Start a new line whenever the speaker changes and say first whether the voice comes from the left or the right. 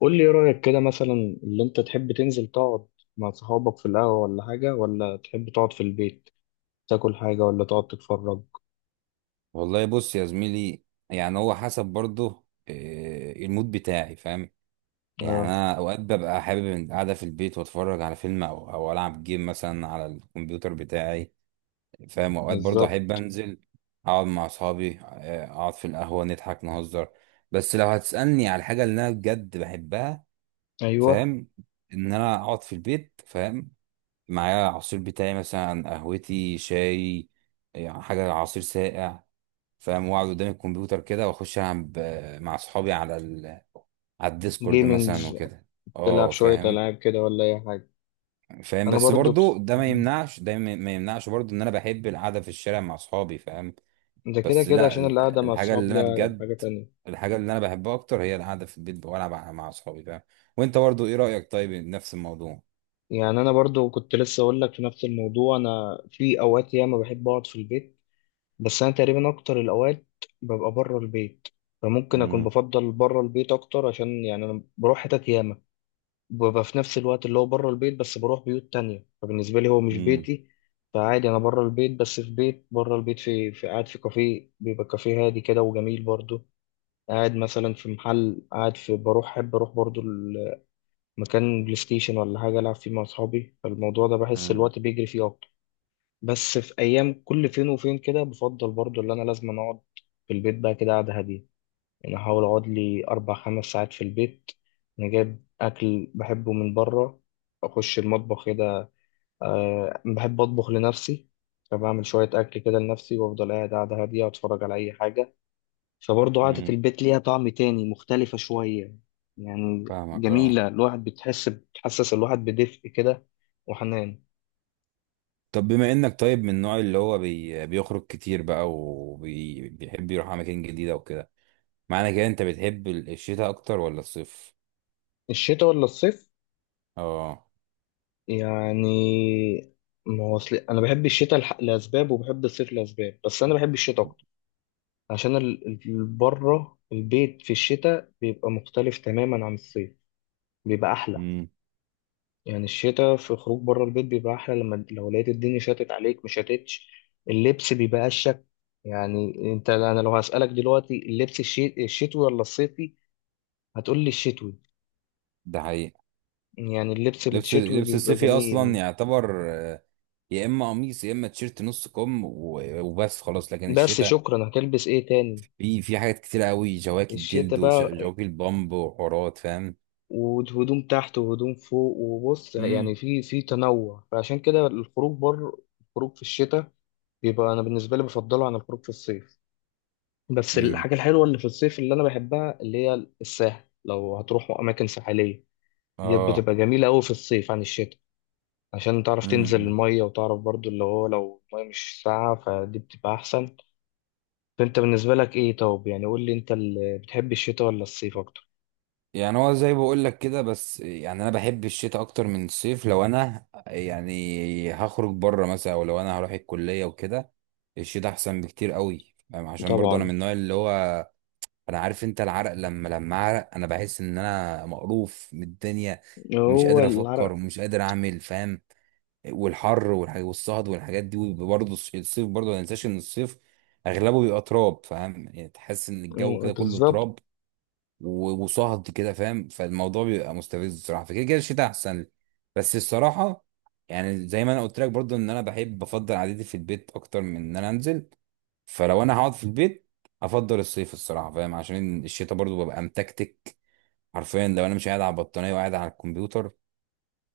left: قول لي ايه رأيك كده مثلا؟ اللي انت تحب تنزل تقعد مع صحابك في القهوة ولا حاجة، ولا تحب تقعد في البيت تاكل حاجة ولا تقعد تتفرج؟
right: والله بص يا زميلي. يعني هو حسب برضه المود بتاعي. فاهم، يعني
left: اه.
right: انا اوقات ببقى حابب إن قاعده في البيت واتفرج على فيلم او العب جيم مثلا على الكمبيوتر بتاعي. فاهم، اوقات برضه احب
left: بالظبط.
right: انزل اقعد مع اصحابي اقعد في القهوه نضحك نهزر. بس لو هتسالني على الحاجه اللي انا بجد بحبها،
left: ايوه.
right: فاهم، ان انا اقعد في البيت، فاهم، معايا العصير بتاعي مثلا قهوتي شاي، يعني حاجه عصير ساقع، فاهم، واقعد قدام الكمبيوتر كده واخش العب مع اصحابي على على الديسكورد مثلا
left: جيمينجز.
right: وكده.
left: تلعب
right: اه،
left: شوية
right: فاهم.
left: ألعاب كده ولا أي حاجة؟
right: فاهم،
left: أنا
right: بس
left: برضو
right: برضو
left: بس...
right: ده ما يمنعش ده ما يمنعش برضو ان انا بحب القعده في الشارع مع اصحابي، فاهم.
left: ده كده
right: بس
left: كده
right: لا
left: عشان القعدة مع
right: الحاجه
left: الصحاب
right: اللي انا
left: ليها
right: بجد،
left: حاجة تانية.
right: الحاجه اللي انا بحبها اكتر هي القعده في البيت والعب مع اصحابي، فاهم. وانت برضو ايه رايك؟ طيب نفس الموضوع.
left: يعني أنا برضو كنت لسه أقول لك في نفس الموضوع، أنا في أوقات ياما بحب أقعد في البيت، بس انا تقريبا اكتر الاوقات ببقى بره البيت، فممكن اكون
right: امم.
left: بفضل بره البيت اكتر عشان يعني انا بروح حتت ياما، ببقى في نفس الوقت اللي هو بره البيت بس بروح بيوت تانية، فبالنسبه لي هو مش
right: امم.
left: بيتي. فعادي انا بره البيت، بس في بيت بره البيت في قاعد في كافيه، بيبقى كافيه هادي كده وجميل برضه. قاعد مثلا في محل، قاعد في بروح، احب اروح برضه مكان بلاي ستيشن ولا حاجه العب فيه مع اصحابي، فالموضوع ده بحس
right: امم.
left: الوقت بيجري فيه اكتر. بس في ايام كل فين وفين كده بفضل برضو اللي انا لازم أنا اقعد في البيت بقى كده قعده هاديه. يعني احاول اقعد لي 4 5 ساعات في البيت، انا جايب اكل بحبه من بره، اخش المطبخ كده، أه بحب اطبخ لنفسي. فبعمل شويه اكل كده لنفسي وافضل قاعد قعده هاديه اتفرج على اي حاجه، فبرضو قعده
right: امم.
left: البيت ليها طعم تاني مختلفه شويه يعني.
right: فاهمك اه.
left: جميله، الواحد بتحس بتحسس الواحد بدفء كده، وحنان.
right: طب بما انك طيب من النوع اللي هو بيخرج كتير بقى وبيحب يروح اماكن جديدة وكده، معنى كده انت بتحب الشتاء اكتر ولا الصيف؟
left: الشتاء ولا الصيف؟
right: اه.
left: يعني، ما هو أصل أنا بحب الشتاء لأسباب وبحب الصيف لأسباب، بس أنا بحب الشتاء أكتر عشان بره البيت في الشتاء بيبقى مختلف تماما عن الصيف، بيبقى أحلى.
right: امم.
left: يعني الشتاء في خروج بره البيت بيبقى أحلى، لما لو لقيت الدنيا شتت عليك مش شتتش، اللبس بيبقى أشك. يعني أنت، أنا لو هسألك دلوقتي اللبس الشتوي ولا الصيفي، هتقول لي الشتوي.
right: ده حقيقي.
left: يعني اللبس
right: لبس
left: الشتوي
right: لبس
left: بيبقى
right: الصيفي اصلا
left: جميل.
right: يعتبر يا اما قميص يا اما تيشيرت نص كم وبس خلاص، لكن
left: بس
right: الشتاء
left: شكرا، هتلبس إيه تاني
right: في حاجات كتير قوي، جواكت
left: الشتاء
right: جلد
left: بقى؟
right: وجواكت بامب وحورات، فاهم.
left: وهدوم تحت وهدوم فوق وبص،
right: امم.
left: يعني في تنوع، فعشان كده الخروج بره، الخروج في الشتاء بيبقى، انا بالنسبه لي، بفضله عن الخروج في الصيف. بس
right: امم.
left: الحاجه الحلوه اللي في الصيف اللي انا بحبها اللي هي الساحل، لو هتروحوا اماكن ساحليه، ديت
right: اه.
left: بتبقى جميله قوي في الصيف عن الشتاء، عشان تعرف تنزل
right: امم.
left: الميه وتعرف برضو اللي هو لو الميه مش ساقعه فدي بتبقى احسن. فانت بالنسبه لك ايه؟ طب يعني قول لي انت اللي بتحب الشتاء ولا الصيف اكتر؟
right: يعني هو زي بقول لك كده، بس يعني انا بحب الشتاء اكتر من الصيف. لو انا يعني هخرج بره مثلا او لو انا هروح الكليه وكده، الشتاء احسن بكتير قوي، فاهم؟ عشان برضه انا من
left: طبعا.
right: النوع اللي هو، انا عارف انت العرق، لما اعرق انا بحس ان انا مقروف من الدنيا، مش
left: هو
right: قادر افكر
left: العرق.
right: ومش قادر اعمل، فاهم. والحر والصهد والحاجات دي. وبرضه الصيف برضه ما ننساش ان الصيف اغلبه بيبقى تراب، فاهم، يعني تحس ان الجو كده كله
left: بالظبط.
right: تراب وصهد كده، فاهم، فالموضوع بيبقى مستفز الصراحه، فكده كده الشتاء احسن لي. بس الصراحه يعني زي ما انا قلت لك برضو، ان انا بحب بفضل قعدتي في البيت اكتر من ان انا انزل. فلو انا هقعد في البيت، افضل الصيف الصراحه، فاهم، عشان الشتاء برضو ببقى متكتك. حرفيا لو انا مش قاعد على البطانيه وقاعد على الكمبيوتر،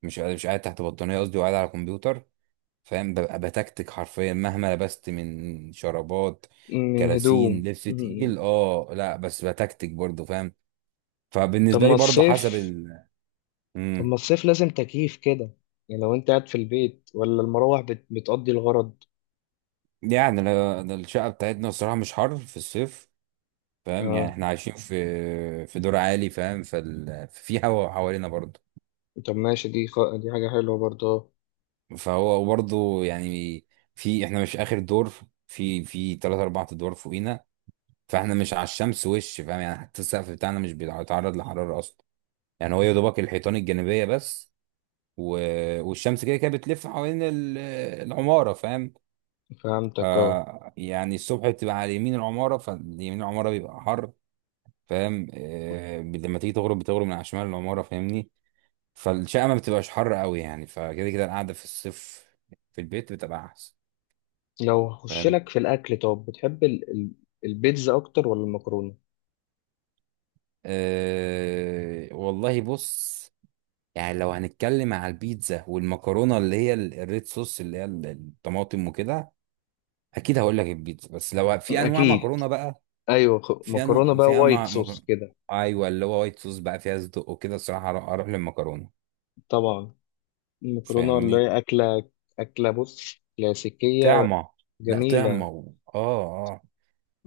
right: مش قاعد تحت بطانيه قصدي وقاعد على الكمبيوتر، فاهم، ببقى بتكتك حرفيا مهما لبست من شرابات،
left: من
right: كلاسين،
left: هدوم.
right: لبس
left: مم.
right: تقيل، اه لا بس بتكتك برضو، فاهم.
left: طب
right: فبالنسبه
left: ما
right: لي برضه حسب
left: الصيف، طب ما
right: مم.
left: الصيف لازم تكييف كده، يعني لو انت قاعد في البيت ولا المراوح بتقضي الغرض؟
right: يعني ده الشقه بتاعتنا الصراحه مش حر في الصيف، فاهم، يعني
left: اه.
right: احنا عايشين في دور عالي، فاهم، في هوا حوالينا برضه.
left: طب ماشي، دي حاجة حلوة برضه آه.
right: فهو برضه يعني في احنا مش اخر دور، في ثلاث اربع ادوار فوقينا، فاحنا مش على الشمس وش، فاهم، يعني حتى السقف بتاعنا مش بيتعرض لحراره اصلا. يعني هو يا دوبك الحيطان الجانبيه بس. و... والشمس كده كده بتلف حوالين العماره، فاهم.
left: فهمتك اه.
right: يعني الصبح بتبقى على يمين العمارة، فاليمين العمارة بيبقى حر، فاهم. لما تيجي تغرب، بتغرب من على شمال العمارة، فاهمني، فالشقة ما بتبقاش حر قوي يعني، فكده كده القعدة في الصيف في البيت بتبقى أحسن.
left: لو هخش
right: فاهم.
left: لك في الأكل، طب بتحب البيتزا أكتر ولا المكرونة؟
right: والله بص، يعني لو هنتكلم على البيتزا والمكرونة، اللي هي الريد صوص اللي هي الطماطم وكده، أكيد هقول لك البيتزا. بس لو في أنواع
left: أكيد.
right: مكرونة بقى
left: أيوة،
right: فيها
left: مكرونة
right: نوع،
left: بقى
right: فيها
left: وايت صوص
right: مكرونة،
left: كده.
right: ايوه، اللي هو وايت صوص بقى فيها صدق وكده، الصراحه أروح للمكرونه،
left: طبعا. المكرونة اللي
right: فاهمني،
left: هي أكلة، أكلة بص، كلاسيكية
right: طعمه، لا
left: جميلة.
right: طعمه اه. اه،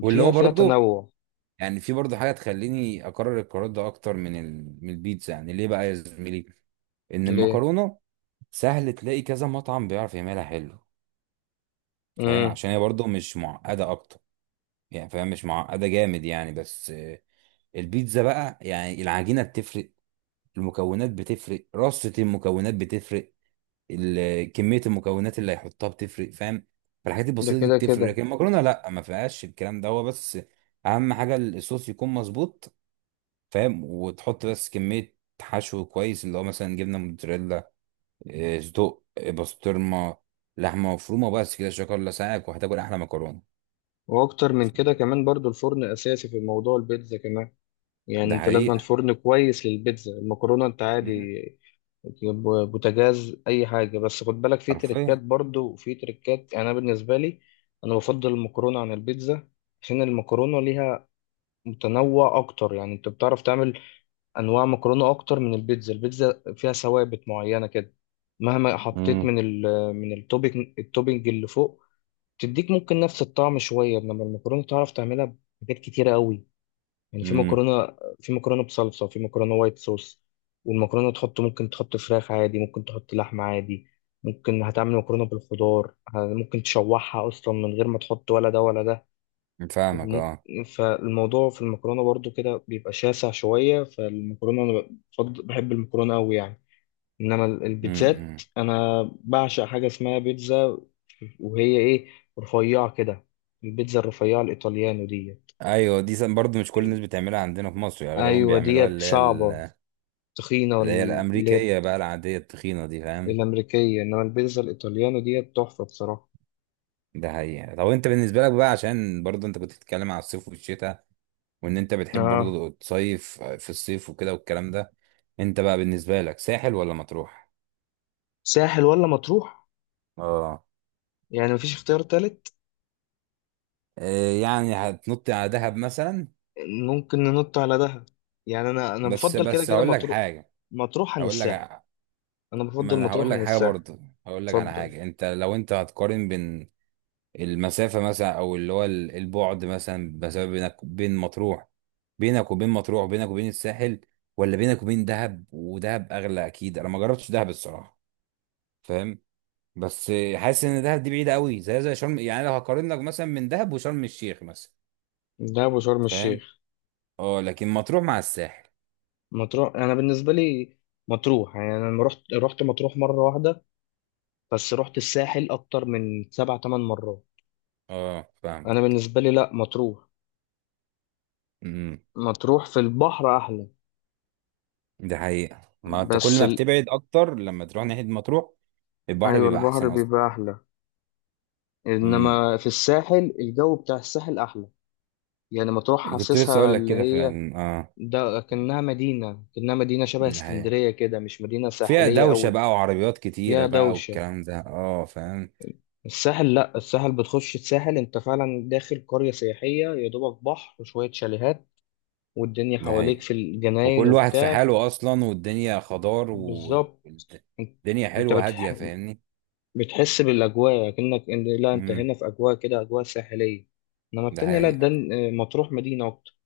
right: واللي
left: فيها
right: هو
left: فيها
right: برضو
left: تنوع.
right: يعني في برضو حاجه تخليني اكرر القرار ده اكتر من من البيتزا. يعني ليه بقى يا زميلي؟ ان
left: ليه؟
right: المكرونه سهل تلاقي كذا مطعم بيعرف يعملها حلو، فاهم،
left: مم.
right: عشان هي برضو مش معقده اكتر، يعني فاهم، مش معقده جامد يعني، بس البيتزا بقى يعني العجينه بتفرق، المكونات بتفرق، رصة المكونات بتفرق، كميه المكونات اللي هيحطها بتفرق، فاهم. فالحاجات
left: ده
right: البسيطه دي
left: كده
right: بتفرق،
left: كده.
right: لكن المكرونه لا، ما فيهاش الكلام ده. هو بس اهم حاجه الصوص يكون مظبوط، فاهم، وتحط بس كميه حشو كويس اللي هو مثلا جبنه موتزاريلا، صدق، بسطرمه، لحمه مفرومه، بس كده شكرا لسعيك وهتاكل احلى مكرونه.
left: واكتر من كده كمان برضو الفرن اساسي في موضوع البيتزا كمان، يعني
right: ده
left: انت لازم
right: حقيقه.
left: فرن كويس للبيتزا، المكرونه انت عادي
right: مم.
left: تجيب بوتاجاز اي حاجه، بس خد بالك في تريكات
right: حرفيا.
left: برضو وفي تريكات، يعني انا بالنسبه لي انا بفضل المكرونه عن البيتزا، عشان المكرونه ليها متنوع اكتر، يعني انت بتعرف تعمل انواع مكرونه اكتر من البيتزا. البيتزا فيها ثوابت معينه كده، مهما حطيت
right: امم.
left: من من التوبينج اللي فوق، تديك ممكن نفس الطعم شويه، انما المكرونه تعرف تعملها بحاجات كتيره قوي، يعني في
right: امم.
left: مكرونه في مكرونه بصلصه، وفي مكرونه وايت صوص، والمكرونه تحط ممكن تحط فراخ عادي، ممكن تحط لحمه عادي، ممكن هتعمل مكرونه بالخضار، ممكن تشوحها اصلا من غير ما تحط ولا ده ولا ده،
right: فاهمك اه.
left: فالموضوع في المكرونه برضو كده بيبقى شاسع شويه، فالمكرونه انا بحب المكرونه قوي يعني. انما البيتزات
right: امم.
left: انا بعشق حاجه اسمها بيتزا، وهي ايه؟ رفيعه كده، البيتزا الرفيعه الايطاليانو دي.
right: ايوه دي برضه مش كل الناس بتعملها عندنا في مصر، يعني اغلبهم
left: ايوه،
right: بيعملوها
left: ديت
right: اللي هي
left: صعبه تخينه
right: اللي هي
left: اللي هي
right: الامريكيه بقى العاديه التخينه دي، فاهم.
left: الامريكيه، انما البيتزا الايطاليانو ديت تحفه بصراحه.
right: ده حقيقه. طب انت بالنسبه لك بقى، عشان برضه انت كنت بتتكلم على الصيف والشتاء وان انت بتحب
left: اه.
right: برضه تصيف في الصيف وكده والكلام ده، انت بقى بالنسبه لك ساحل ولا مطروح؟
left: ساحل ولا مطروح؟
right: اه.
left: يعني مفيش اختيار تالت؟
right: إيه يعني هتنط على دهب مثلا؟
left: ممكن ننط على دهب، يعني انا
right: بس
left: بفضل كده
right: بس
left: كده
right: هقول لك
left: مطروح،
right: حاجه،
left: مطروح عن
right: هقول لك
left: الساحل. انا
right: ما
left: بفضل
right: انا
left: مطروح
right: هقول
left: عن
right: لك حاجه
left: الساحل.
right: برضه، هقول لك على
left: اتفضل.
right: حاجه. لو انت هتقارن بين المسافة مثلا، أو اللي هو البعد مثلا، مسافة بينك بين مطروح، بينك وبين مطروح، بينك وبين الساحل، ولا بينك وبين دهب. ودهب أغلى أكيد، أنا ما جربتش دهب الصراحة، فاهم، بس حاسس إن دهب دي بعيدة قوي، زي شرم، يعني لو هقارن لك مثلا من دهب وشرم الشيخ مثلا،
left: دهب وشرم الشيخ.
right: فاهم. اه، لكن مطروح مع الساحل.
left: مطروح، انا بالنسبه لي مطروح، يعني انا لما رحت رحت مطروح مره واحده، بس رحت الساحل اكتر من 7 8 مرات.
right: اه. فاهم.
left: انا بالنسبه لي لا، مطروح،
right: امم.
left: مطروح في البحر احلى.
right: ده حقيقة، ما أنت كل
left: بس
right: ما
left: ال...
right: بتبعد أكتر لما تروح ناحية مطروح، البحر
left: ايوه،
right: بيبقى
left: البحر
right: أحسن أصلا.
left: بيبقى احلى،
right: امم.
left: انما في الساحل الجو بتاع الساحل احلى، يعني مطروح
right: كنت لسه
left: حاسسها
right: أقول لك
left: اللي
right: كده
left: هي،
right: فعلا اه.
left: ده كأنها مدينه شبه
right: ده حقيقة،
left: اسكندريه كده، مش مدينه
right: فيها
left: ساحليه
right: دوشة
left: قوي،
right: بقى وعربيات كتيرة
left: فيها
right: بقى
left: دوشه.
right: والكلام ده، اه فاهم.
left: الساحل لا، الساحل بتخش الساحل انت فعلا داخل قرية سياحية، يا دوبك بحر وشوية شاليهات والدنيا
right: ده
left: حواليك
right: هي،
left: في الجناين
right: وكل واحد في
left: وبتاع.
right: حاله أصلا، والدنيا خضار
left: بالظبط. انت
right: والدنيا
left: انت
right: حلوة هادية، فاهمني.
left: بتحس بالأجواء، كأنك ان لا انت
right: امم.
left: هنا في أجواء كده، أجواء ساحلية. انما
right: ده
left: التانية لا، ده
right: حقيقة.
left: مطروح مدينة أكتر.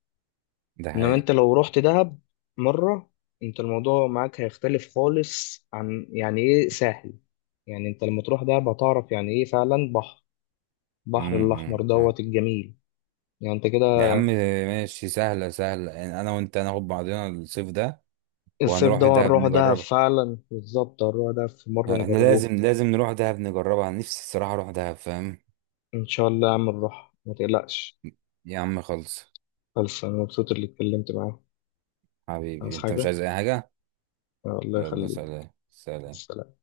right: ده
left: انما انت
right: حقيقة.
left: لو رحت دهب مرة، انت الموضوع معاك هيختلف خالص عن يعني ايه ساحل، يعني انت لما تروح دهب هتعرف يعني ايه فعلا بحر، بحر الأحمر
right: امم. فاهم.
left: دوت الجميل، يعني انت كده.
right: يا عم ماشي، سهلة سهلة، يعني أنا وأنت هناخد بعضنا الصيف ده،
left: الصيف ده
right: وهنروح دهب
left: هنروح دهب
right: نجربها.
left: فعلا، بالظبط هنروح دهب في مرة
right: احنا
left: نجربوها.
right: لازم لازم نروح دهب نجربها، أنا نفسي الصراحة أروح دهب، فاهم.
left: إن شاء الله يا عم نروح ما تقلقش.
right: يا عم خلص.
left: خلص. أنا مبسوط اللي اتكلمت معاه.
right: حبيبي
left: عايز
right: أنت مش
left: حاجة؟
right: عايز أي حاجة؟
left: الله
right: يلا
left: يخليك.
right: سلام سلام.
left: سلام.